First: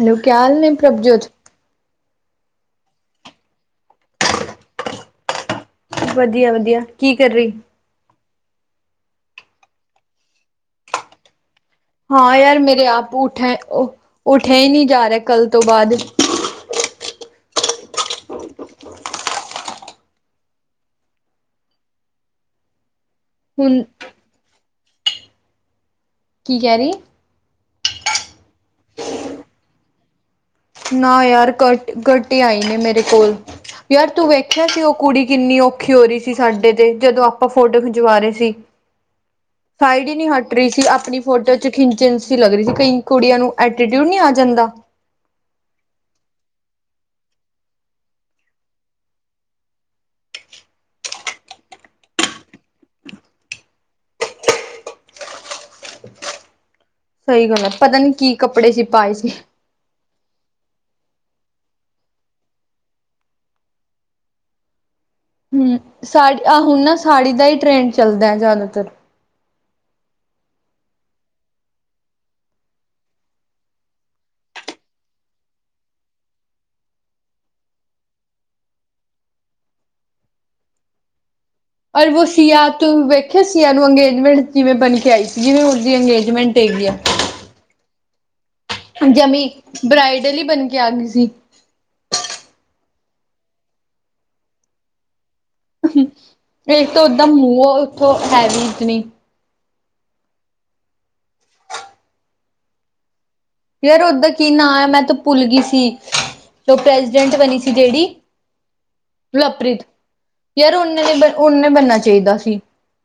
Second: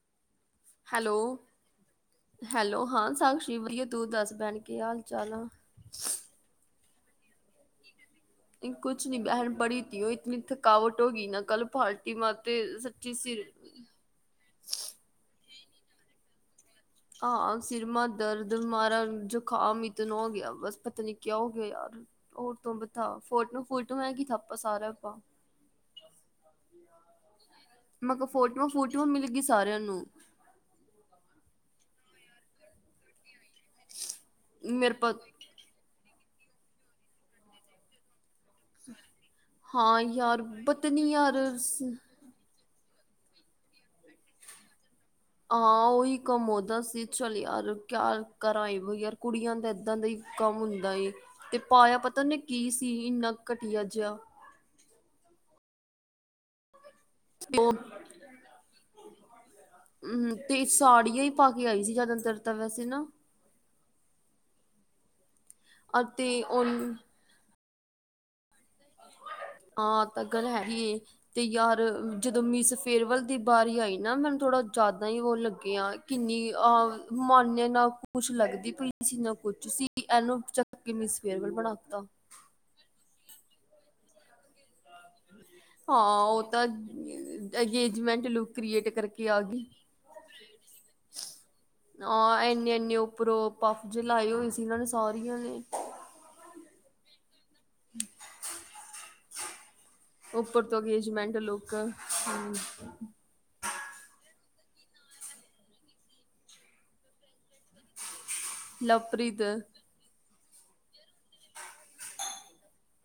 Hello ਕਿਆ ਹਾਲ ਨੇ ਹੈਲੋ। ਪ੍ਰਭਜੋਤ? ਹੈਲੋ ਹਾਂ ਸਾਕਸ਼ੀ ਵਧੀਆ ਤੂੰ ਦੱਸ ਭੈਣ ਕੀ ਹਾਲ ਚਾਲ ਆ? ਵਧੀਆ, ਵਧੀਆ ਕੀ ਕਰ ਰਹੀ ਕੁਛ ਨੀ ਬਹਿਣ ਪੜੀ ਤੀ ਉਹ ਇਤਨੀ ਥਕਾਵਟ ਹੋ ਗੀ ਨਾ ਕੱਲ ਪਾਲਟੀ ਮਾ ਹਾਂ ਯਾਰ ਤੇ ਮੇਰੇ ਸੱਚੀ ਆਪ ਸਿਰ ਉੱਠੇ ਉੱਠਿਆ ਹੀ ਨਹੀਂ ਜਾ ਰਿਹਾ ਕੱਲ ਤੋਂ ਬਾਅਦ ਹਾਂ ਸਿਰਮਾ ਦਰਦ ਮਾਰਾ ਜ਼ੁਕਾਮ ਇਤਨੋ ਹੋ ਗਿਆ ਬਸ ਪਤਾ ਨੀ ਕਿਆ ਹੋ ਗਿਆ ਯਾਰ ਹੋਰ ਤੂੰ ਬਤਾ ਫੋਟੋ ਹੁਣ ਫੋਟੁ ਹੇ ਕੀ ਥਾਪਾ ਸਾਰਾ ਆਪ ਕੀ ਕਹਿ ਰਹੀ ਮ ਕਾ ਫੋਟੋਆਂ ਫੋਟੁਆਂ ਮਿਲ ਗੀ ਸਾਰਿਆਂ ਨੂੰ ਨਾ ਯਾਰ ਘਟ ਘਟ ਆਈ ਨੇ ਮੇਰੇ ਕੋਲ ਯਾਰ ਤੂੰ ਵੇਖਿਆ ਸੀ ਮੇਰੇ ਉਹ ਪਾ ਕੁੜੀ ਕਿੰਨੀਓ ਔਖੀ ਹੋ ਰਹੀ ਤੀ ਸਾਡੇ ਤੇ ਜਦੋਂ ਆਪਾਂ ਫੋਟੋ ਖਿਚਵਾ ਰਹੇ ਸੀ ਹਾਂ ਸਾਈਡ ਹੀ ਨਹੀਂੀ ਯਾਰ ਹਟ ਰਹੀ ਸੀ ਪਤਾ ਨੀ ਆਪਣੀ ਯਾਰ ਫੋਟੋ ਚ ਖਿਚਣ ਚੀ ਲੱਗ ਰਹੀ ਸੀ ਕਈ ਕੁੜੀਆਂ ਨੂੰ ਐਟੀਟਿਊਡ ਨਹੀਂ ਆ ਜਾਂਦਾ [inaudible] ਹਾਂ ਉਹੀ ਕੰਮ ਓਦਾ ਸੀ ਚੱਲ ਯਾਰ ਕਿਆ ਕਰਾਂ ਵ ਯਾਰ ਕੁੜੀਆਂ ਦਾ ਇੱਦਾਂ ਦਾ ਹੀ ਕੰਮ ਹੁੰਦਾ ਏ ਤੇ ਪਾਇਆ ਪਤਾਨੇ ਕੀ ਸੀ ਇੰਨਾ ਘਟੀਆ ਜਿਹਾ ਸਹੀ ਤੇ ਗੱਲ ਹੈ ਉਹ ਪਤਾ ਨੀ ਕੀ ਕੱਪੜੇ ਜੇ ਪਾਏ ਸੀ ਹਮ ਤੇ ਸਾੜੀਆਂ ਹੀ ਪਾ ਕੇ ਆਈ ਸੀ ਜ਼ਿਆਦਾਤਰ ਤਾਂ ਵੈਸੇ ਨਾ ਹਮ ਅਤੇ ਸਾੜੀ ਆਹ ਉਹ ਹੁਣ ਨਾ ਸਾੜੀ ਦਾ ਹੀ ਟਰੈਂਡ ਚੱਲਦਾ ਹੈ ਜ਼ਿਆਦਾਤਰ ਹਾਂ ਤਾਂ ਗੱਲ ਹੈਗੀ ਤੇ ਯਾਰ ਜਦੋਂ ਮਿਸ ਫੇਅਰਵੈੱਲ ਦੀ ਬਾਰੀ ਆਈ ਨਾ ਮੈਨ ਥੋੜਾ ਜਿਆਦਾ ਹੀ ਉਹ ਲੱਗੀਆਂ ਕਿੰਨੀ ਅਹ ਮਾਨੇ ਨਾ ਕੁਛ ਲੱਗਦੀ ਪਈ ਸੀ ਨਾ ਕੁਛ ਸੀ ਇਹਨੂੰ [unintelligible] ਕਿ ਮਿਸ ਫੇਅਰਵਲ ਬਣਾ ਪਰ ਵੋ ਸੀਆ ਤੋਂ ਵੇਖਿਆ ਸੀਆ ਨੂੰ ਅੰਗੇਜਮੈਂਟ ਕਿਵੇਂ ਬਣ ਕੇ ਆਈ ਸੀ ਜਿਵੇਂ ਉਹਦੀ ਅੰਗੇਜਮੈਂਟ ਹੈਗੀ ਆ ਅੰਗਗੇਜਮੈਂਟ ਲੁ। ਜਮੀ ਬਰਾਾਈਡਲ ਹੀ ਬਣ ਕੇ ਆ ਗਈ ਸੀ। ਆਂ ਇੰਨੇ- ਇੰਨੇ ਉੱਪਰੋਂ ਪੱਫ ਜ ਲਾਏ ਹੋਏ ਸੀ ਇਹਨਾਂ ਨੇ ਸਾਰੀਆਂ ਨੇ। ਇੱਕ ਤਾਂ ਓਦਾਂ ਮੂੰਹ ਉੱਥੋਂ ਹੈ ਵੀ ਇਤਨੀ। ਉੱਪਰ ਤੋਂ ਅੰਗੇਜਮੈਂਟ ਲੁੱਕ ਹਮ ਯਾਰ ਓਦਾ ਕੀ ਨਾਂ ਹੈ ਮੈਂ ਤੂੰ ਭੁੱਲ ਗਈ ਸੀ। ਉਹ ਪ੍ਰੈਜੀਡੈਂਟ ਬਣੀ ਸੀ ਜਿਹੜੀ ਲਵਪ੍ਰੀਤ ਲਪ੍ਰੀਤ ਯਾਰ ਨੇ ਨੇ ਬ ਉਹਨੇ ਬਣਨਾ ਚਾਹੀਦਾ ਸੀ।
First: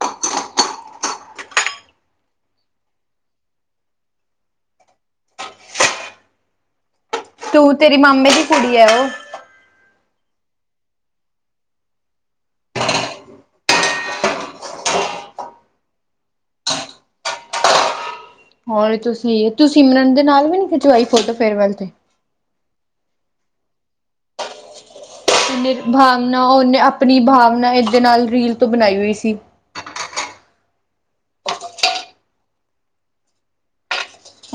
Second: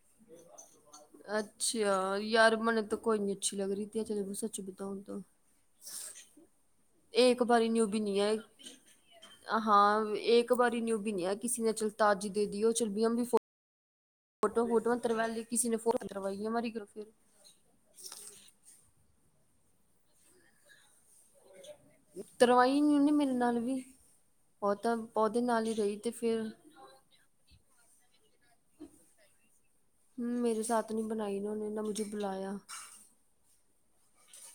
[unintelligible] ਅੱਛਾ। ਯਾਰ ਮਨੂੰ ਤਾਂ ਕੋਈ ਨੀ ਅੱਛੀ ਲੱਗ ਰਹੀ ਤ ਚਲ ਮੈਂ ਸੱਚ ਬਤਾਉ ਤਾਂ ਇਹ ਇੱਕ ਵਾਰੀ ਤੂੰ ਨਿਊ ਤੇਰੀ ਵੀ ਨ ਮਾਮੇ ਹੈ। ਦੀ ਕੁੜੀ ਹੈ ਉਹ। ਹਾਂ। ਇਹ ਇੱਕ ਵਾਰੀ ਨਿਊ ਵੀ ਨ ਕਿਸੇ ਨੇ ਚੱਲ ਤਾਜ਼ੀ ਦੇ ਦੀ ਉਹ ਚੱਲ ਫੋਟੋ- ਫੋਟੋਆਂ ਤਵਾ ਲ ਲਈ ਕਿਸੇ ਨੇ [unintelligible] ਫੋਵਾ ਮਲ ਫਿਰ ਹੋਰ ਤੁਸੀਂ ਸਿਮਰਨ ਦੇ ਨਾਲ ਵੀ ਨੀ ਖਿਚਵਾਈ ਫੋਟੋ ਫੇਰਵੈੱਲ ਤੇ। ਤਰਵਾਈ ਨੀ ਉਹਨੇ ਮੇਰੇ ਨਾਲ ਵੀ। ਬਹੁ ਤਾਂ ਉਦੇ ਨਾਲ ਹੀ ਰਹੀ ਤੇ ਫੇਰ ਭਾਵਨਾ ਉਹਨੇ ਆਪਣੀ ਭਾਵਨਾ ਏਦੇ ਨਾਲ ਰੀਲ ਤੋਂ ਬਣਾਈ ਹੋਈ ਸੀ। ਹਮ, ਮੇਰੇ ਸਾਥ ਨਹੀਂ ਬਣਾਈ ਉਹੇ ਨਾ ਮੁਝੇ ਬੁਲਾਇਆ।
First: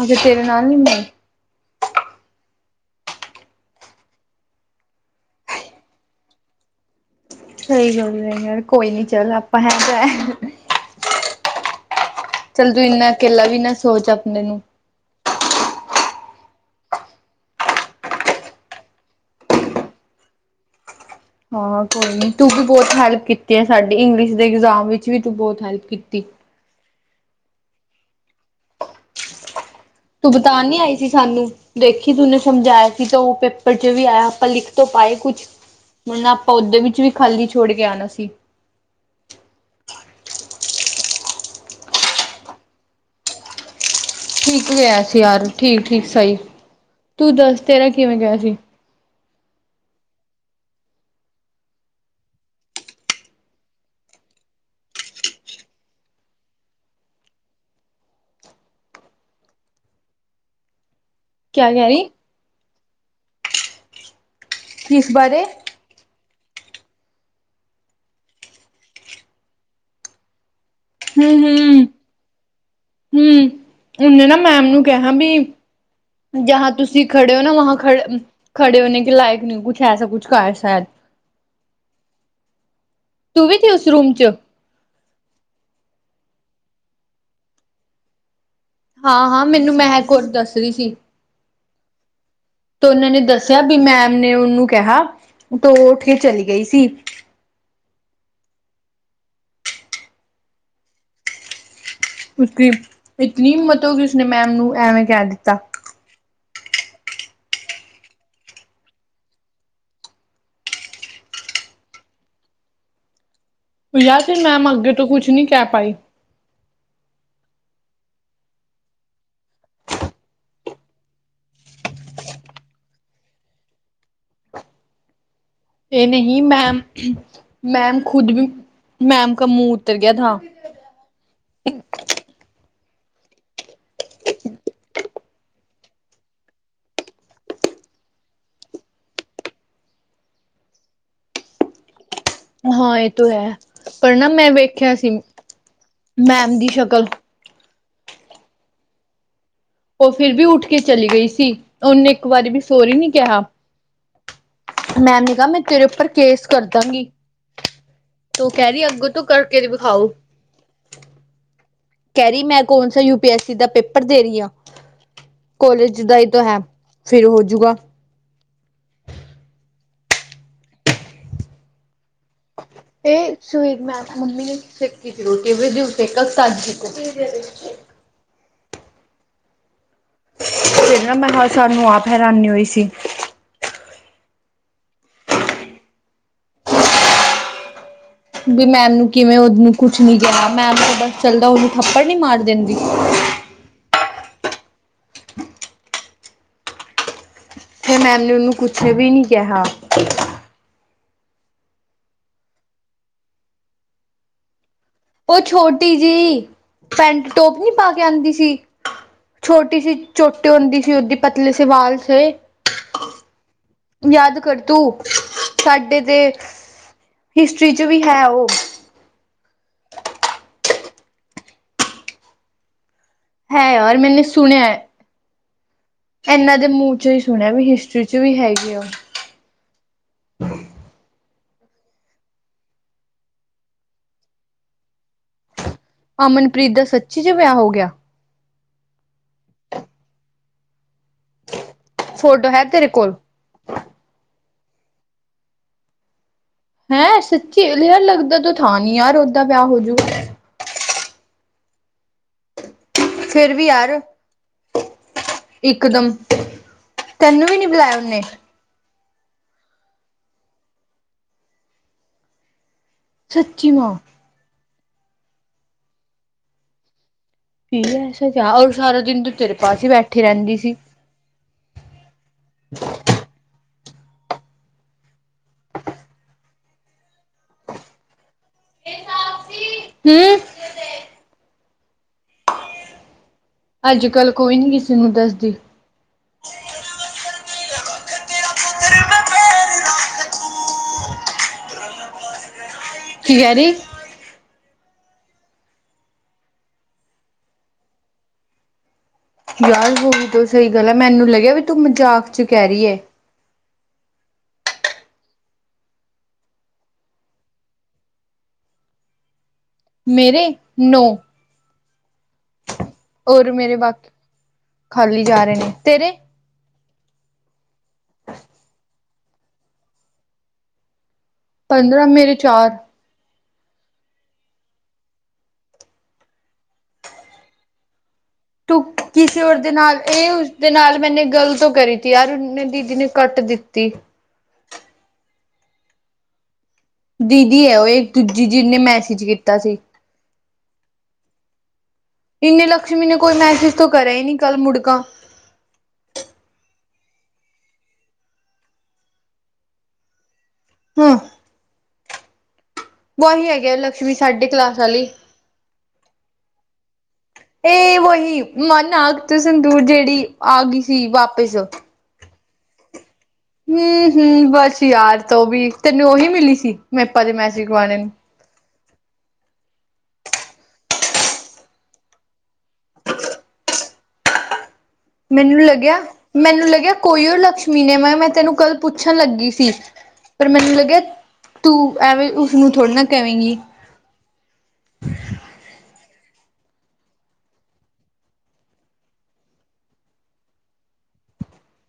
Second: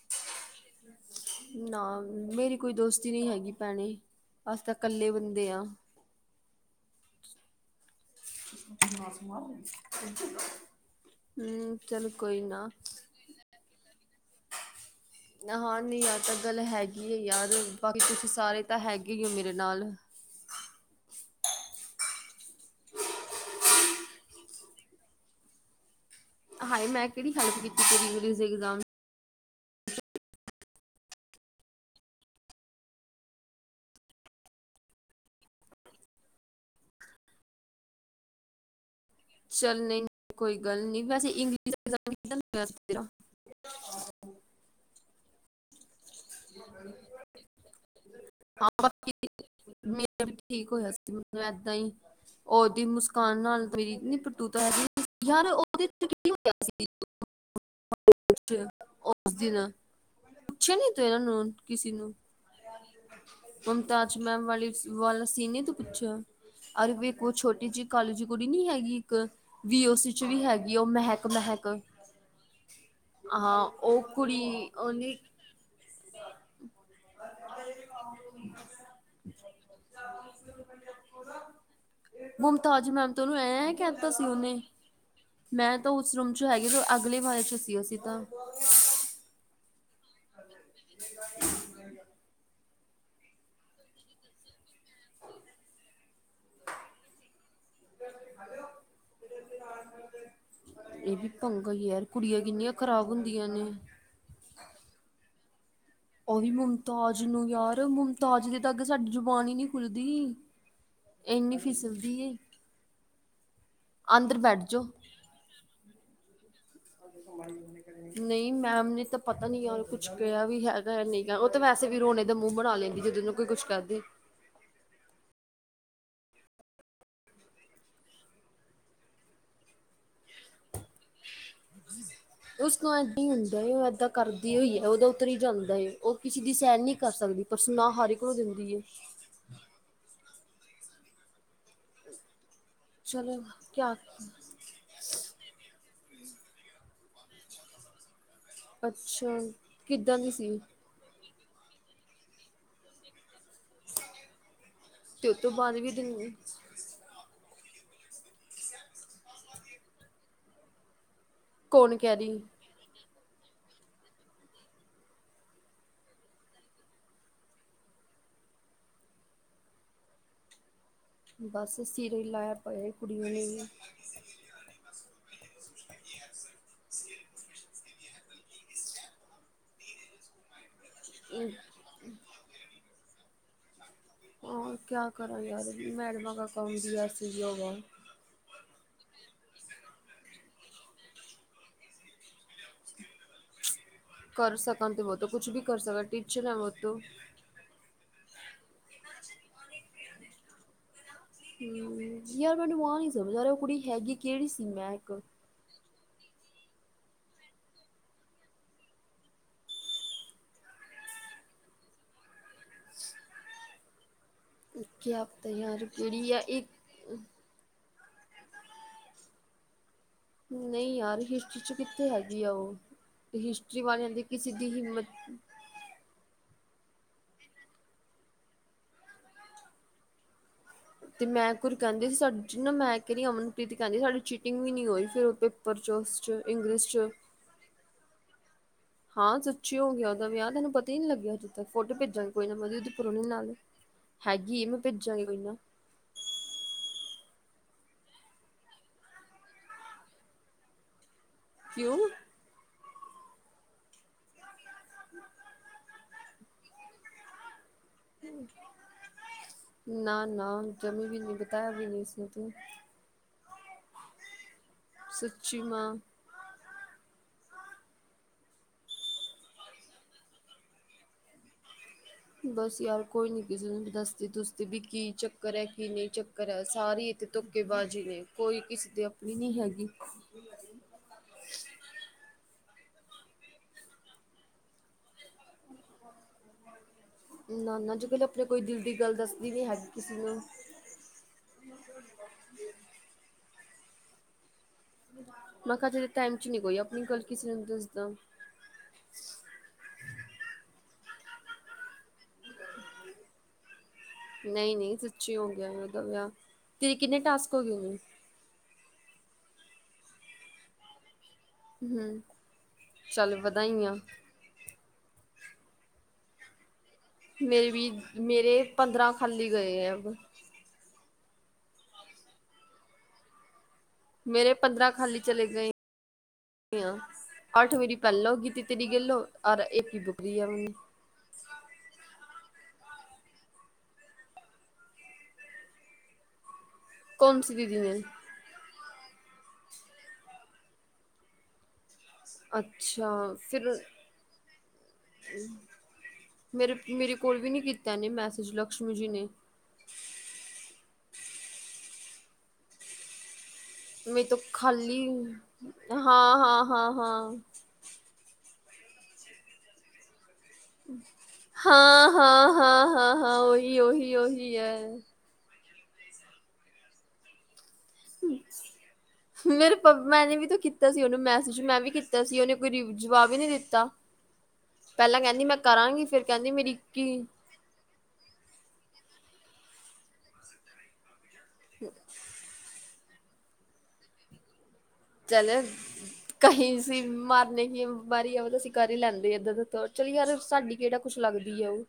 ਅੱਗੇ ਤੇਰੇ ਨਾਲ ਮਾਈ। ਨਾ ਮੇਰੀ ਕੋਈ ਦੋਸਤੀ ਨਹੀਂ ਹੈਗੀ ਭੈਣੀ। ਅਸੀ ਤਾਂ ਕੱਲੇ ਬੰਦੇ ਆ। ਸਹੀ ਗੱਲ ਹੈ ਯਾਰ ਕੋਈ ਨੀ ਚੱਲ ਆਪਾਂ ਹੈ ਤਾਂ। ਹ। ਮ ਚੱਲ ਕੋਈ ਨਾ। ਕਿੱਲਾ ਵੀ ਨਾ ਸੋਚ ਆਪਣੇ ਨੂੰ। ਹਾਂ ਨਹੀਂ ਯਾਰ ਤਾਂ ਗੱਲ ਹੈਗੀ ਹੈ ਯਾਰ ਬਾਕੀ ਕੁਛ ਸਾਰੇ ਤਾਂ ਹੈਗੇ ਹੀ ਹੋ ਮੇਰੇ ਨਾਲ। ਹਾਂ, ਕੋਈ ਨੀ ਤੂੰ ਵੀ ਬਹੁਤ ਹੈਲਪ ਕੀਤੀ ਹੈ ਸਾਡੀ ਇੰਗਲਿਸ਼ ਦੇ ਇਗਜ਼ਾਮ ਵਿੱਚ ਵੀ ਤੂੰ ਬਹੁਤ ਹੈਲਪ ਕੀਤੀ। ਹਾਏ! ਮੈਂ ਕਿਹੜੀ ਹੈਲਪ ਕੀਤੀ ਤੇਰੀ। ਹ [inaudible] ਤੂੰ ਬਿਤਾਨ ਨੀ ਆਈ ਸੀ ਸਾਨੂੰ। ਦੇਖੀ ਤਨੂੰ ਸਮਝਾਇਆ ਸੀ ਤਾਂ ਉਹ ਪੇਪਰ ਚ' ਵੀ ਆਇਆ। ਆਪਾਂ ਲਿਖ ਤੋਂ ਪਾਏ ਕੁਛ ਹੁਣ ਆਪਾਂ ਓਦੇ ਵਿੱਚ ਵੀ ਖਾਲੀ ਛੋੜ ਕੇ ਆਉਣਾ ਸੀ। ਚੱਲ ਨਹੀਂ, ਕੋਈ ਗੱਲ ਨੀ ਵੈਸੇ ਇੰਗਲਿਸ਼ ਠੀਕ ਗਿਆ ਸੀ ਯਾਰ, ਠੀਕ -ਠੀਕ ਸਹੀ ਤੂੰ ਦੱਸ ਤੇਰਾ ਕਿਵੇਂ ਗਿਆ ਸੀ। ਹਾਂ ਮੇਰਾ ਵੀ ਠੀਕ ਹੋਇਆ ਸੀ। ਮੈਨੂੰ ਏਦਾਂ ਹੀ ਉਹਦੀ ਮੁਸਕਾਨ ਨਾਲ ਮੇਰੀ ਨ ਪ੍ਰਤੂਤਾ ਹੈਗੀ। ਯਾਰ ਉਹਦੇ ਕੀ ਹੋਇਆ ਸੀ ਉਸ ਦਿਨ? ਪੁੱਛੇ ਨੀ ਤੂੰ ਇਹਨਾਂ ਨੂੰ ਕਿਆ ਕਹਿ ਕਿਸੇ ਰਹੀ ਨੂੰ? ਮੁਮਤਾਜ ਮੈਮ ਵਾਲੀ ਕਿਸ ਵਾਲਾ ਬਾਰੇ ਸੀ ਨੀ ਤੁ। ਪੁੱਛਾ। ਅਰੇ ਵੇ ਕੋ ਛੋਟੀ ਜਿਹੀ ਕਾਲੀ ਜੀ ਕੁੜੀ ਨੀ ਹੈਗੀ ਇੱਕ। ਵੀ ਓ ਸੀ ਚ' ਵੀ ਹੈਗ ਵੀ ਓਹ ਮਹਿਕ- ਹਮ ਮਹਿਕ। ਹਮ ਹਮ ਹਾਂ, ਓ ਉਹਨੇ ਕੁੜੀ ਕਿਹਾ ਉਹਨੇ ਬੀ ਜਹਾਂ ਤੁਸੀ ਖੜੇ ਹੋ ਨਾ ਵਹਾਂ ਖੜ -ਖੜੇ ਹੋਨੇ ਕੇ ਲਾਇਕ ਨਈ ਕੁਛ ਐਸਾ ਕੁਛ ਕਹਾ ਹੈ। ਸ਼ਾਇਦ। ਮੁਮਤਾਜ ਮੈਮ ਤ ਓਹਨੂੰ ਵੀ ਸੀ ਐਂ ਉਸ ਕਹਿ ਤਾ ਰੂਮ ਸੀ ਚ ਓਹਨੂੰ। ਨਈ ਮੈਂ ਤਾਂ ਓਸ ਰੂਮ ਚ ਹੈਗੇ ਤੇ ਅਗਲੇ ਵਾਲੇ ਚ' ਸੀ ਅਸੀ ਤਾਂ। ਹਾਂ -ਹਾਂ ਮੈਨੂੰ ਮੈਹਕ ਕੋਰ ਦੱਸ ਰੀ ਸੀ। ਤੇ ਓਹਨਾਂ ਨੇ ਦੱਸਿਆ ਬੀ ਮੈਮ ਨੇ ਓਹਨੂੰ ਕਿਹਾ, ਤੇ ਓ ਉਠ ਕੇ ਚਲੀ ਗਈ ਸੀ। ਏ ਵੀ ਪੰਗਾ ਈ ਯਾਰ। ਕੁੜੀਆਂ ਕਿੰਨੀਆਂ ਖ਼ਰਾਬ ਹੁੰਦੀਆਂ ਨੇ। ਉਸ ਨੇ ਮੈਮ ਨੂੰ ਐਵੇਂ ਕਹਿ ਦਿੱਤਾ। ਓ ਵੀ ਮੁਮਤਾਜ ਨੂੰ ਯਾਰ ਮੁਮਤਾਜ ਦੇ ਤਾ ਅਗੇ ਸਾਡੀ ਜੁਬਾਨ ਈ ਨੀ ਖੁੱਲਦੀ। ਏਨੀ ਫਿਸਲਦੀ ਏ। ਯਾਰ ਫੇਰ ਅੰਦਰ ਬੈਠ ਮੈਮ ਅੱਗੇ ਤੋਂ ਕੁਛ ਨੀ ਕਹਿ ਪਾਈ। [unintelligible] ਨਈ ਮੈਮ ਨੇ ਤਾਂ ਪਤਾ ਨੀ ਯਾਰ ਕੁਛ ਕਿਹਾ ਵੀ ਹੈਗਾ ਨਹੀਂ ਓ ਤਾਂ ਵੈਸੇ ਵੀ ਰੋਣੇ ਦਾ ਮੂੰਹ ਬਣਾ ਲੈਂਦੀ। ਜਦ ਉਣੁ ਕੋਈ ਕੁੱਛ ਕਰਦੇ। ਏਹ ਨਹੀਂ ਮੈਮ, ਮੈਮ ਖੁਦ ਵੀ ਮੈਮ ਕਾ ਮੂੰਹ ਉਤਰ ਗਆ ਥਾ। [unintelligible] [unintelligible] ਉਸ ਨਾਲ ਏਦਾਂ ਈ ਹੁੰਦਾ ਏ। ਓ ਏਦਾਂ ਕਰਦੀ ਓਈ ਐ ਓਹਦਾ ਉੱਤਰ ਈ ਜਾਂਦਾ ਐ। ਓ ਕਿਸੇ ਦੀ ਸਹਿਣ ਨਈ ਕਰ ਸਕਦੀ। ਪਰ ਸੁਨਾ ਹਰ ਇੱਕ ਨੂੰ ਦਿੰਦੀ ਏ। ਕਿਸੀ ਹਾਂ, ਏ ਤੋ ਹੈ, ਪਰ ਨਾ ਮੈਂ ਵੇਖਿਆ ਸੀ ਮੈਮ ਦੀ ਸ਼ਕਲ। ਅੱਛਾ। ਓਹ ਕਿੱਦਾਂ ਦੀ ਫਿਰ ਵੀ ਸੀ ਉੱਠ ਕੇ ਚਲੀ ਗਈ ਸੀ, ਓਹਨੇ ਇੱਕ ਵਾਰੀ ਵੀ ਸੋਰੀ ਨੀ ਕਿਹਾ। ਮੈਮ ਤੇ ਉਹ ਨੇ ਕਹਾ ਤੋਂ ਮੈਂ ਬਾਅਦ ਤੇਰੇ ਵੀ ਉੱਪਰ ਦਿਨ ਕੇਸ ਕਰ ਦਾਂਗੀ, ਤੋ ਕਹਿ ਰੀ ਅੱਗੋਂ ਤੋਂ ਕਰਕੇ ਵਿਖਾਓ। ਕਹਿ ਰਹੀ ਮੈਂ ਕੌਣ ਸੀ ਯੂ-ਪੀ-ਐਸ-ਸੀ ਦਾ ਪੇਪਰ ਦੇ ਰਹੀ ਆਂ। ਕੋਲੇਜ ਦਾ ਹੀ ਤੋ ਹੈ ਫਿਰ ਹੋਜੂਗਾ। ਬਸ ਸਿਰੇ ਈ ਲਾਇਆ ਏਹ ਸੁਏ ਮੈਂ ਮੰਮੀ ਨੇ [unintelligible] ਫਿਰ ਮੈਂ ਹ ਸਾਨੂੰ ਆਪ ਹੈਰਾਨੀ ਹੋਈ ਸੀ। ਹਾਂ ਕਆ ਕਰਾਂ ਯਾਰ ਮੈਡਮਾ ਕਾ ਕੰਮ ਵੀ ਐਸੇ ਈ ਹੋਵਾ। ਵੀ ਮੈਮ ਨੂੰ ਕਿਵੇਂ ਓਹਨੂੰ ਕੁਛ ਨੀ ਕਹਿਆ, ਮੈਮ ਦਾ ਬਸ ਚਲਦਾ ਓਹਨੂੰ ਥੱਪੜ ਨੀ ਮਾਰ ਦੇੰਦੀ। ਕਰ ਸਕਣ ਤਾਂ ਬੋਤ ਕੁਛ ਵੀ ਕਰ ਸਕਣ ਟੀਚਰ ਹੈਂ ਵੋ ਤੋ। ਫੇਰ ਮੈਮ ਨੇ ਔਨੂੰ ਕੁਛ ਵੀ ਨੀ ਕਿਹਾ। ਹੂੰ, ਯਾਰ ਮੈਨੂੰ ਆ ਨੀ ਸਮਝ ਆ ਰਿਹਾ ਓਹ ਕੁੜੀ ਹੈਗੀ ਕੇਹੜੀ ਸੀ ਮੈਹਕ। ਓ ਛੋਟੀ ਜੀ ਪੈਂਟ ਟੋਪ ਨੀ ਪਾ ਕੇ ਆਂਦੀ ਸੀ। ਛੋਟੀ ਸੀ ਚੋਟੀ ਹੁੰਦੀ ਸੀ ਓਹਦੀ ਪਤਲੇ ਸੇ ਵਾਲ ਸੇ। ਯਾਦ ਕਰ ਤੂੰ, ਕਿਆ ਪਤਾ ਯਾਰ ਸਾਡੇ ਤੇ ਕਿਹੜੀ ਆ ਇੱਕ ਹਿਸਟਰੀ ਚ ਵੀ ਹੈ ਓ। ਨਈ ਯਾਰ ਹਿਸਟਰੀ ਚ ਕਿੱਥੇ ਹੈਗੀ ਆ ਓ। ਹੈ ਹਿਸਟਰੀ ਯਾਰ ਵਾਲੇਆਂ ਦੀ ਮੈਨੇ ਕਿਸੀ ਦੀ ਹਿੰਮਤ ਐਨਾਂ ਦੇ ਮੂ ਚੋ ਈ ਸੁਣਿਆ ਵੀ ਹਿਸਟਰੀ ਚ ਵੀ ਹੈਗੀ ਓ। [unintelligible] ਤੇ ਮੈਂ ਕੁਰ ਕਹਿੰਦੀ ਸੀ ਸਾ ਨਾ ਮੈਂ ਕਹਿ ਰਹੀ ਅਮਨਪ੍ਰੀਤ ਕਹਿੰਦੀ ਸੀ ਸਾਡੀ ਚੀਟਿੰਗ ਵੀ ਨੀ ਹੋਈ ਫਿਰ ਓ ਪਰਚੋਸ ਚ ਇੰਗਲਿਸ਼ ਚ। ਤੇ ਵਿਆਹ ਹੋ ਗਿਆ। ਹਾਂ ਸਚੀ ਹੋ ਗਿਆ ਉਹਦਾ ਵਿਆਹ ਤੁਹਾਨੂੰ ਪਤਾ ਹੀ ਨੀ ਲੱਗਿਆ ਅੱਜੇ। ਫੋਟੋ ਭੇਜਾਂਗੇ ਕੋਈ ਫੋਟੋ ਨਾ ਹੈ ਮੈਂ ਤੇਰੇ ਉਦੇ ਕੋਲ ਪ੍ਰੁਣੇ ਨਾਲ ਹੈਗੀ ਮੈਂ ਭੇਜਾਂਗੀ ਕੋਈ ਨਾ। ਹੈਂ ਸੱਚੀ, ਲੇਅਰ ਲੱਗਦਾ ਤਾ ਥਾਂ ਨੀ ਯਾਰ ਓਦਾਂ ਵਿਆਹ ਹੋਜੂ ਕਿਉ? ਫੇਰ ਵੀ ਯਾਰ ਇਕਦਮ, ਤੈਨੂੰ ਵੀ ਨੀ ਬੁਲਾਇਆ? ਨੇ ਨਾ-ਨਾ ਜਮੀ ਵੀ ਨਹੀਂ ਬਤਾਇਆ ਵੀ ਨਹੀਂ ਇਸਨੇ ਤੂੰ। ਸੱਚੀ ਮਾ? ਸੱਚੀ ਮਾ। ਈ ਐਸਾ ਕਿਆ, ਔਰ ਸਾਰਾ ਦਿਨ ਤੋ ਤੇਰੇ ਪਾਸ ਹੀ ਬੈਠੀ ਰਹਿੰਦੀ ਸੀ। ਬਸ ਯਾਰ ਕੋਈ ਨੀ ਕਿਸੂੰ ਦੱਸਦੀ ਦੁੱਸਦੀ ਵੀ ਕੀ ਚੱਕਰ ਹੈ ਕੀ ਨਹੀਂ ਚੱਕ ਕਰ ਹੈ, ਸਾਰੀ ਇੱਥੇ ਧੋੱਕੇਬਾਜ਼ੀ ਨੇ ਕੋਈ ਕਿਸੇ ਦੀ ਆਪਣੀ ਨਹੀਂ ਹੈਗੀ। ਹੂੰ ਅੱਜ ਕੱਲ ਕੋਈ ਨੀ ਕਿਸੇ ਨੂੰ ਦੱਸਦੀ। ਨਾ-ਨਾ, ਜੋ ਕਲ ਆਪਣੇ ਕੋਈ ਦਿਲ ਦੀ ਗੱਲ ਦੱਸਦੀ ਨੀ ਹੈਗੀ ਕਿਸੇ ਨੂੰ। [unintelligible] ਕੀ ਕਹਿ ਰਹੀ? ਮੈਂ ਕਹਾ ਅਜ ਦੇ ਟਾਈਮ ਚ ਨੀ ਕੋਈ ਆਪਣੀ ਗੱਲ ਕਿਸੀ ਨੂ ਦਸਦਾ। ਯਾਰ ਹੋ ਵੀ ਤੋਂ ਸਹੀ ਗੱਲ ਹੈ, ਮੈਨੂੰ ਲੱਗਿਆ ਵੀ ਤੂੰ ਮਜ਼ਾਕ ਚ ਕਹਿ ਰਹੀ ਹੈ। ਨਹੀਂ ਨਹੀਂ ਸੱਚੀ ਹੋ ਗਿਆ, ਔਦਾ ਵਿਆਹ, ਤੇਰੇ ਕਿੰਨੇ ਟਾਸਕ ਹੋ ਗਏ। ਮੇਰੇ ਨੌ ਹੂ ਹੋਰ ਮੇਰੇ ਬਾਕੀ, ਖਾਲੀ ਜਾ ਰਹੇ ਨੇ, ਤੇਰੇ ਮੇਰੇ ਵੀ, ਮੇਰੇ ਪੰਦਰਾਂ ਖਾਲੀ ਗਏ ਹੈ ਅ ਪੰਦਰਾਂ, ਮੇਰੇ ਚਾਰ ਮੇਰੇ ਪੰਦਰਾਂ ਖਾਲੀ ਚਲੇ ਗਏ, ਅੱਠ ਵਾਰੀ ਪਹਿਲਾਂ ਗ ਤੂੰ ਤੇਰੀ ਗੱਲਓ ਕਿਸੇ ਹੋਰ ਯ ਦੇ ਇਹ ਹੀ ਨਾਲ ਬੁੱਕਰੀ ਆ ਉਸਦੇ ਮੰਨਨੀ [unintelligible] ਨਾਲ ਮੈਨੇ ਗਲ ਤੋਂ ਕਰੀ ਥੀ ਯਾਰ, ਉਨੇ ਦੀਦੀ ਨੇ ਕੱਟ ਦਿੱਤੀ। ਦੀਦੀ ਹੈ ਉਹ, ਇਹ ਦੂਜੀ ਜਿਹਨੇ ਮੈਸੇਜ ਕੀਤਾ ਸੀ। ਇੰਨੇ ਲਕਸ਼ਮੀ ਨੇ ਕੋਈ ਮੈਸੇਜ ਤੋਂ ਕਰਿਆ ਹੀ ਨਹੀਂ ਕੱਲ ਮੁੜਕਾ ਮੇਰੇ ਕੋਲ ਵੀ ਨਹੀਂ ਕੀਤਾ ਐਨੇ ਮੈਸੇਜ, ਲਕਸ਼ਮੀ ਜੀ ਨੇ। ਹੂ ਵਹੀ ਹੈ ਮੈਂ ਤੋ ਖਾਲੀ, ਹਾਂ ਹਾਂ ਹਾਂ ਹਾਂ ਇਹ ਵਹੀ ਮ ਨਾਕ ਤੇ ਸੰਦੂਰ ਜਿਹੜੀ ਆ ਗਈ ਸੀ ਵਾਪਿਸ ਹਾਂ ਹਾਂ ਹਾਂ ਹਾਂ ਹੀ ਓਹੀ ਉਹੀ ਹੈ ਤੋ ਵੀ ਤੈਨੂੰ ਉਹੀ ਮਿਲੀ ਸੀ, ਮੈਂਪਾ ਦੇ ਮੈਸ ਗਵਾਣੇ ਨੂੰ [unintelligible] ਮੈ ਨੇ ਵੀ ਤਾਂ ਕੀਤਾ ਸੀ ਉਹਨੂੰ ਮੈਸੇਜ, ਮੈਂ ਵੀ ਕੀਤਾ ਸੀ, ਉਹਨੇ ਕੋਈ ਜਵਾਬ ਹੀ ਨਹੀਂ ਦਿੱਤਾ। ਪਹਿਲਾਂ ਕਹਿੰਦੀ ਮੈਂ ਮੈਨੂੰ ਕਰਾਂਗੀ, ਫੇਰ ਕਹਿੰਦੀ ਮੇਰੀ ਕੀ ਮਹੀਨੇ ਮੈਂ, ਮੈਂ ਤੈਨੂੰ ਕੱਲ ਪੁੱਛਣ ਲੱਗੀ ਸੀ ਪਰ ਮੈਨੂੰ ਲੱਗਿਆ ਤੂੰ ਐਵੇਂ, ਉਸਨੂੰ ਥੋੜ੍ਹੀ ਨਾ ਕਵੇਂਗੀ ਚਲ ਕਹੀ ਅਸੀ ਮਾਰਨ ਕੀ ਬਿਮਾਰੀ ਆ, ਤਾਂ ਅਸੀਂ ਕਰ ਹੀ ਲੈਂਦੀ ਇਦਰ, ਚੱਲ ਯਾਰ ਸਾਡੀ ਕੇੜਾ ਕੁਛ ਲੱਗਦੀ ਹੈ, ਉਹ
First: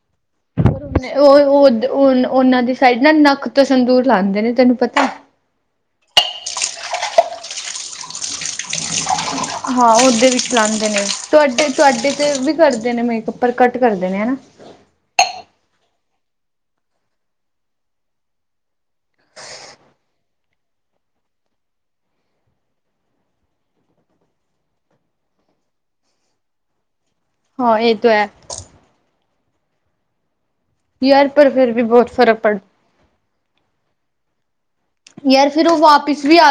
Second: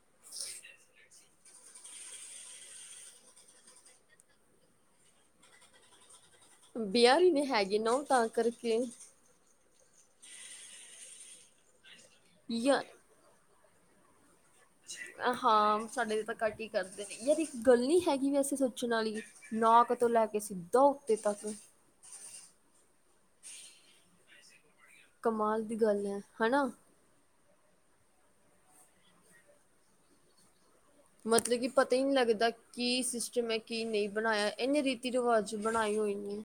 ਉਹ ਉਹਨਾਂ ਦੀ ਸਾਈਡ ਨਾ, ਨੱਕ ਤੋਂ ਸੰਦੂਰ ਲਾਉਦੇ ਨੇ, ਤੈਨੂੰ ਪਤਾ ਬਿਹਾਰ ਮੇਂ ਹੈਗੀ ਨਾ ਉਹ, ਤਾਂ ਕਰਕੇ ਹਾਂ ਉਹਦੇ ਵੀ ਲਉਦੇ ਨੇ, ਤੁਹਾਡੇ ਤੁਹਾਡੇ ਤੇ ਵੀ ਯਾਰ ਕਰਦੇ ਨੇ, ਮੇਕਅਪ ਪਰ ਘਟ ਕਰਦੇ ਨੇ ਹੈਨਾ। ਹਾਂ ਸਾਡੇ ਵਿਚ ਤਾਂ ਘੱਟ ਹੀ ਕਰਦੇ ਨੇ, ਯਾਰ ਇੱਕ ਗੱਲ ਨੀ ਹੈਗੀ ਵੀ ਐਸੀਂ ਸੋਚਣ ਵਾਲੀ। ਨਾਕ ਤੋਂ ਲੈ ਕੇ ਸਿੱਧਾ ਉੱਤੇ ਤਕ ਕਮਾਲ ਦੀ ਗੱਲ ਹੈ ਹੈਨਾ ਹਾਂ ਇਹ ਤੋ ਹੈ ਯਾਰ ਪਰ ਮਤਲਬ ਕਿ ਫਿਰ ਵੀ ਪਤਾ ਹੀ ਬਹੁਤ ਨਹੀਂ ਫ਼ਰਕ ਲੱਗਦਾ, ਪੜ ਕੀ ਸਿਸਟਮ ਹੈ ਕੀ ਨਹੀਂ ਬਣਾਇਆ, ਇਹਨੇ ਵੀ ਰੀਤੀ ਰਿਵਾਜ਼ ਬਣਾਏ ਹੋਯੇ ਨੇ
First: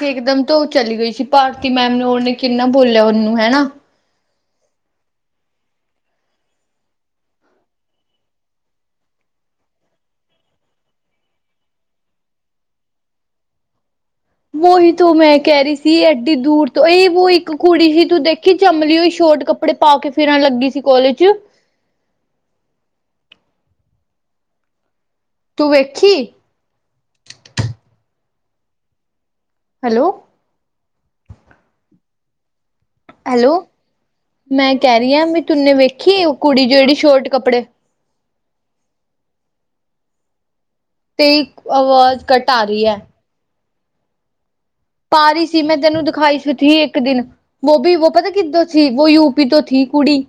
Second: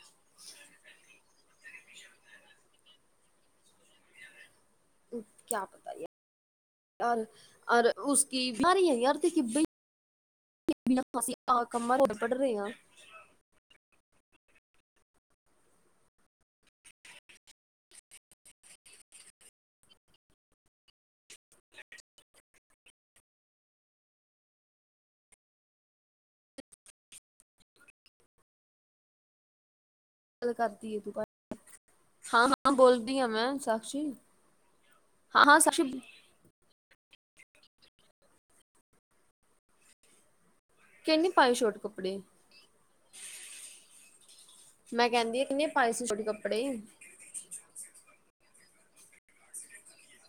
ਇੱਕਦਮ ਤਾਂ ਉਹ ਚਲੀ ਗਈ ਸੀ, ਭਾਰਤੀ ਮੈਡਮ ਨੂੰ, ਉਹਨੇ ਕਿੰਨਾ ਬੋਲਿਆ ਉਹਨੂੰ ਹੈਨਾ। ਕਿਆ ਪਤਾ ਯਾਰ ਰ ਔਰ ਉਸ ਕੀ ਸਾਰੀ ਹੈ, ਆਰਤੀ ਕੀ ਬੜੀ ਅਸੀਂ ਆ ਕੰਮਾਂ ਪੜ ਰਹੇ ਹਾਂ ਉਹੀ ਤੂੰ ਮੈਂ ਕਹਿ ਰਹੀ ਸੀ, ਐਡੀ ਦੂਰ ਤੋਂ ਇਹ ਵੋ ਇੱਕ ਕੁੜੀ ਸੀ, ਤੂੰ ਦੇਖ ਕਿ ਚਮਲੀ ਹੋਈ, ਸ਼ੋਰਟ ਕੱਪੜੇ ਪਾ ਕੇ ਫਿਰਨ ਲੱਗੀ ਸੀ, ਕਾੱਲੇਜ ਚ। ਤੂੰ ਵੇਖੀ ਹੈਲੋ ਗੱਲ ਕਰਤੀ ਹੈ, ਤੂੰ ਕਰ, ਹਾਂ ਹਾਂ ਬੋਲ ਹੈਲੋ, ਮੈਂ ਕਹਿ ਰਹੀ ਹਾਂ, ਵੀ ਤੂੰਨੇ ਵੇਖੀ ਉਹ ਕੁੜੀ ਜਿਹੜੀ ਸ਼ੋਰਟ ਕੱਪੜੇ ਕਿਹਨੇ ਤੇਰੀ ਪਾਏ ਸ਼ੋਟ ਕੱਪੜੇ ਆਵਾਜ਼, ਘਟ ਆ ਰਹੀ ਹੈ। ਮੈਂ ਪਾ ਕਹਿੰਦੀ ਆ ਰਹੀ ਸੀ, ਕਿਹਨੇ ਮੈਂ ਪਾਏ ਤੈਨੂੰ ਸ਼ੋਟ ਦਿਖਾਈ ਸੁ ਕੱਪੜੇ ਥੀ, ਇੱਕ ਦਿਨ। ਵੋ ਬੀ ਵੋ ਪਤਾ ਕਿੱਧਰੋ ਸੀ, ਵੋ ਯੂਪੀ ਤੋਂ ਥੀ, ਕੁੜੀ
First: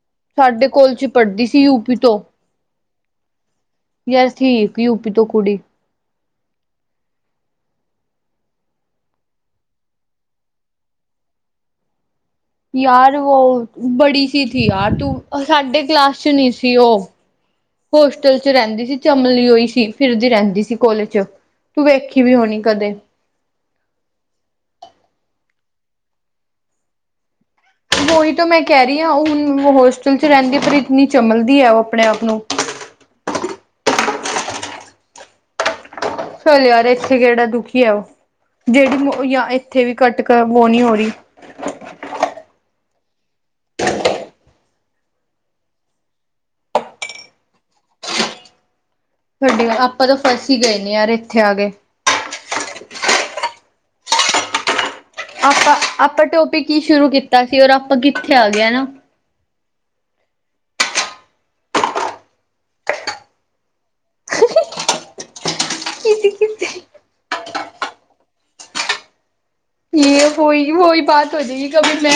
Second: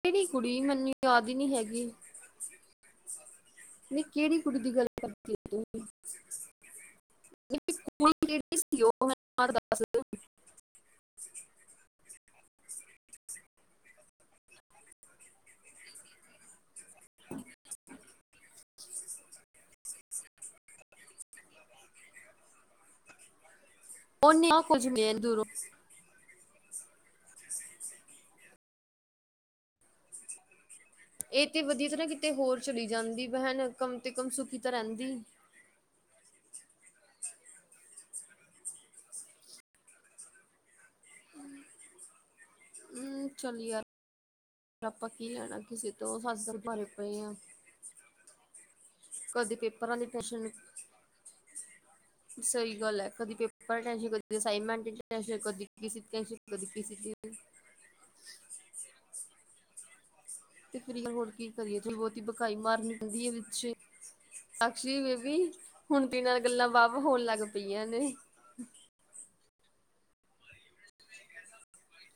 ਕਿਹੜੀ ਕੁੜੀ ਸਾਡੇ ਮੈਨੂੰ ਕੋਲ ਚ ਯਾਦ ਪੜ੍ਹਦੀ ਨੀ ਸੀ ਹੈਗੀ ਯੂਪੀ ਤੋਂ ਨਹੀਂ ਯਾਰ ਕਿਹੜੀ ਥੀ ਕੁੜੀ ਦੀ ਇੱਕ ਗੱਲ ਯੂਪੀ ਤੋਂ ਕਰਦੇ ਕੁੜੀ ਪਏ [unintelligible] ਸਕੂਲ [unintelligible] ਯਾਰ ਉਹ ਬੜੀ ਸੀ ਤੀ ਯਾਰ ਤੂੰ ਸਾਡੇ ਕਲਾਸ ਚ ਨਹੀਂ ਸੀ ਉਹ ਹੋਸਟਲ ਚ ਰਹਿੰਦੀ ਸੀ, ਚਮਲੀ ਹੋਈ ਸੀ ਫਿਰਦੀ ਰਹਿੰਦੀ ਸੀ, ਕੋਲੇਜ ਚ। ਤੂੰ ਵੇਖੀ ਵੀ ਹੋਣੀ ਕਦੇ ਉਹਨੇ ਆ ਖਜਮੇਲ ਦੂਰੋਂ ਉਹੀ ਤਾਂ ਮੈਂ ਕਹਿ ਰਹੀ ਹਾਂ ਹੁਣ ਹੋਸਟਲ ਚ ਰਹਿੰਦੀ ਪਰ ਇੰਨੀ ਇਹ ਚਮਲਦੀ ਤੇ ਹੈ ਉਹ ਵਧੀਆ ਆਪਣੇ ਤਰ੍ਹਾਂ ਆਪ ਕਿਤੇ ਨੂੰ ਹੋਰ ਚਲੀ ਜਾਂਦੀ ਬਹਿਣ ਕਮ ਤੇ ਕਮ ਸੁਖੀ ਤਾਂ ਰਹਿੰਦੀ ਫਿਰ ਯਾਰ ਇੱਥੇ ਕਿਹੜਾ ਦੁਖੀ ਆ ਉਹ ਜਿਹੜੀ ਜਾਂ ਇੱਥੇ ਵੀ ਕੱਟਕ ਵੋ ਨਹੀਂ ਹੋ ਰਹੀ ਚੱਲੀ ਪਰ ਆਪਾਂ ਕੀ ਲੈਣਾ ਕਿਸੇ ਤੋਂ ਸਤਸੰਗ ਭਰੇ ਪਏ ਆ ਕਦੇ ਤੁਹਾਡੇ ਪੇਪਰਾਂ ਦੀ ਆਪਾਂ ਤਾਂ ਫਸ ਹੀ ਗਏ ਨੇ ਯਾਰ ਇੱਥੇ ਆ ਕੇ ਸਹੀ ਗੱਲ ਹੈ ਕਦੀ ਪੇਪਰ ਟਸ਼ਨ ਕਦੀ ਅਸਾਈਮੈਂਟ ਆਪਾਂ ਆਪਾਂ ਟੋਪਿਕ ਕੀ ਸ਼ੁਰੂ ਦੀ ਕੀਤਾ ਸੀ ਔਰ ਆਪਾਂ ਕਿੱਥੇ ਆ ਗਿਆ ਹਨਾ ਤੇ ਫਿਰ ਹੋਰ ਕੀ ਕਰੀਏ ਬਹੁਤੀ ਭਕਾਈ ਮਾਰਨੀ ਪੈਂਦੀ ਹੈ ਵਿਚ ਅਕਸ਼ੀ ਬੇਬੀ ਹੁਣ ਕਿਸੀ ਬਿਨਾਂ ਗੱਲਾਂ ਕਿਸੀ ਵਾ ਹੋਣ ਲੱਗ ਪਈਆਂ ਨੇ ਜੇ ਵੋਹੀ ਵੋਹੀ ਬਾਤ ਹੋ ਜਾਗੀ ਕਬ ਮੈਂ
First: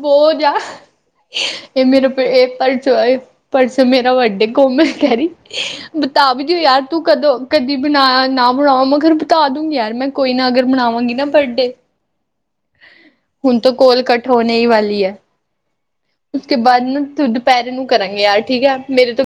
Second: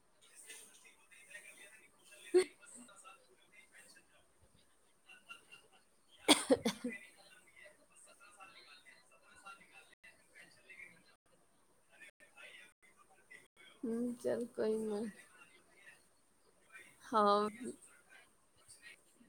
ਬੋਝ ਆ ਇਹ ਮੇਰਾ ਇਹ ਪੇਪਰ ਚੋਂ ਆਏ ਪਰਸੋਂ ਮੇਰਾ ਵੱਡੇ ਕੌਮ ਕਹਿ ਰਹੀ ਬਤਾ ਵੀ ਦਿਓ ਯਾਰ ਤੂੰ ਕਦੋਂ ਕਦੀ ਬਣਾਇਆ ਨਾ ਬਣਾਵ ਮਗਰ ਬਿਤਾ ਦੂੰਗੀ ਯਾਰ ਮੈਂ ਕੋਈ ਨਾ ਅਗਰ ਮਨਾਵਾਂਗੀ ਨਾ ਬਰਡੇ ਹੁਣ ਤਾਂ ਕੋਲ ਹੂੰ ਕੱਟ ਚੱਲ ਹੋਣੇ ਹੀ ਕੋਈ ਵਾਲੀ ਨਾ ਹੈ। ਉਸਕੇ ਬਾਅਦ ਨਾ ਹਾਂ ਦੁਪਹਿਰੇ ਨੂੰ ਕਰਾਂਗੇ ਯਾਰ ਠੀਕ ਹੈ ਮੇਰੇ ਤੋਂ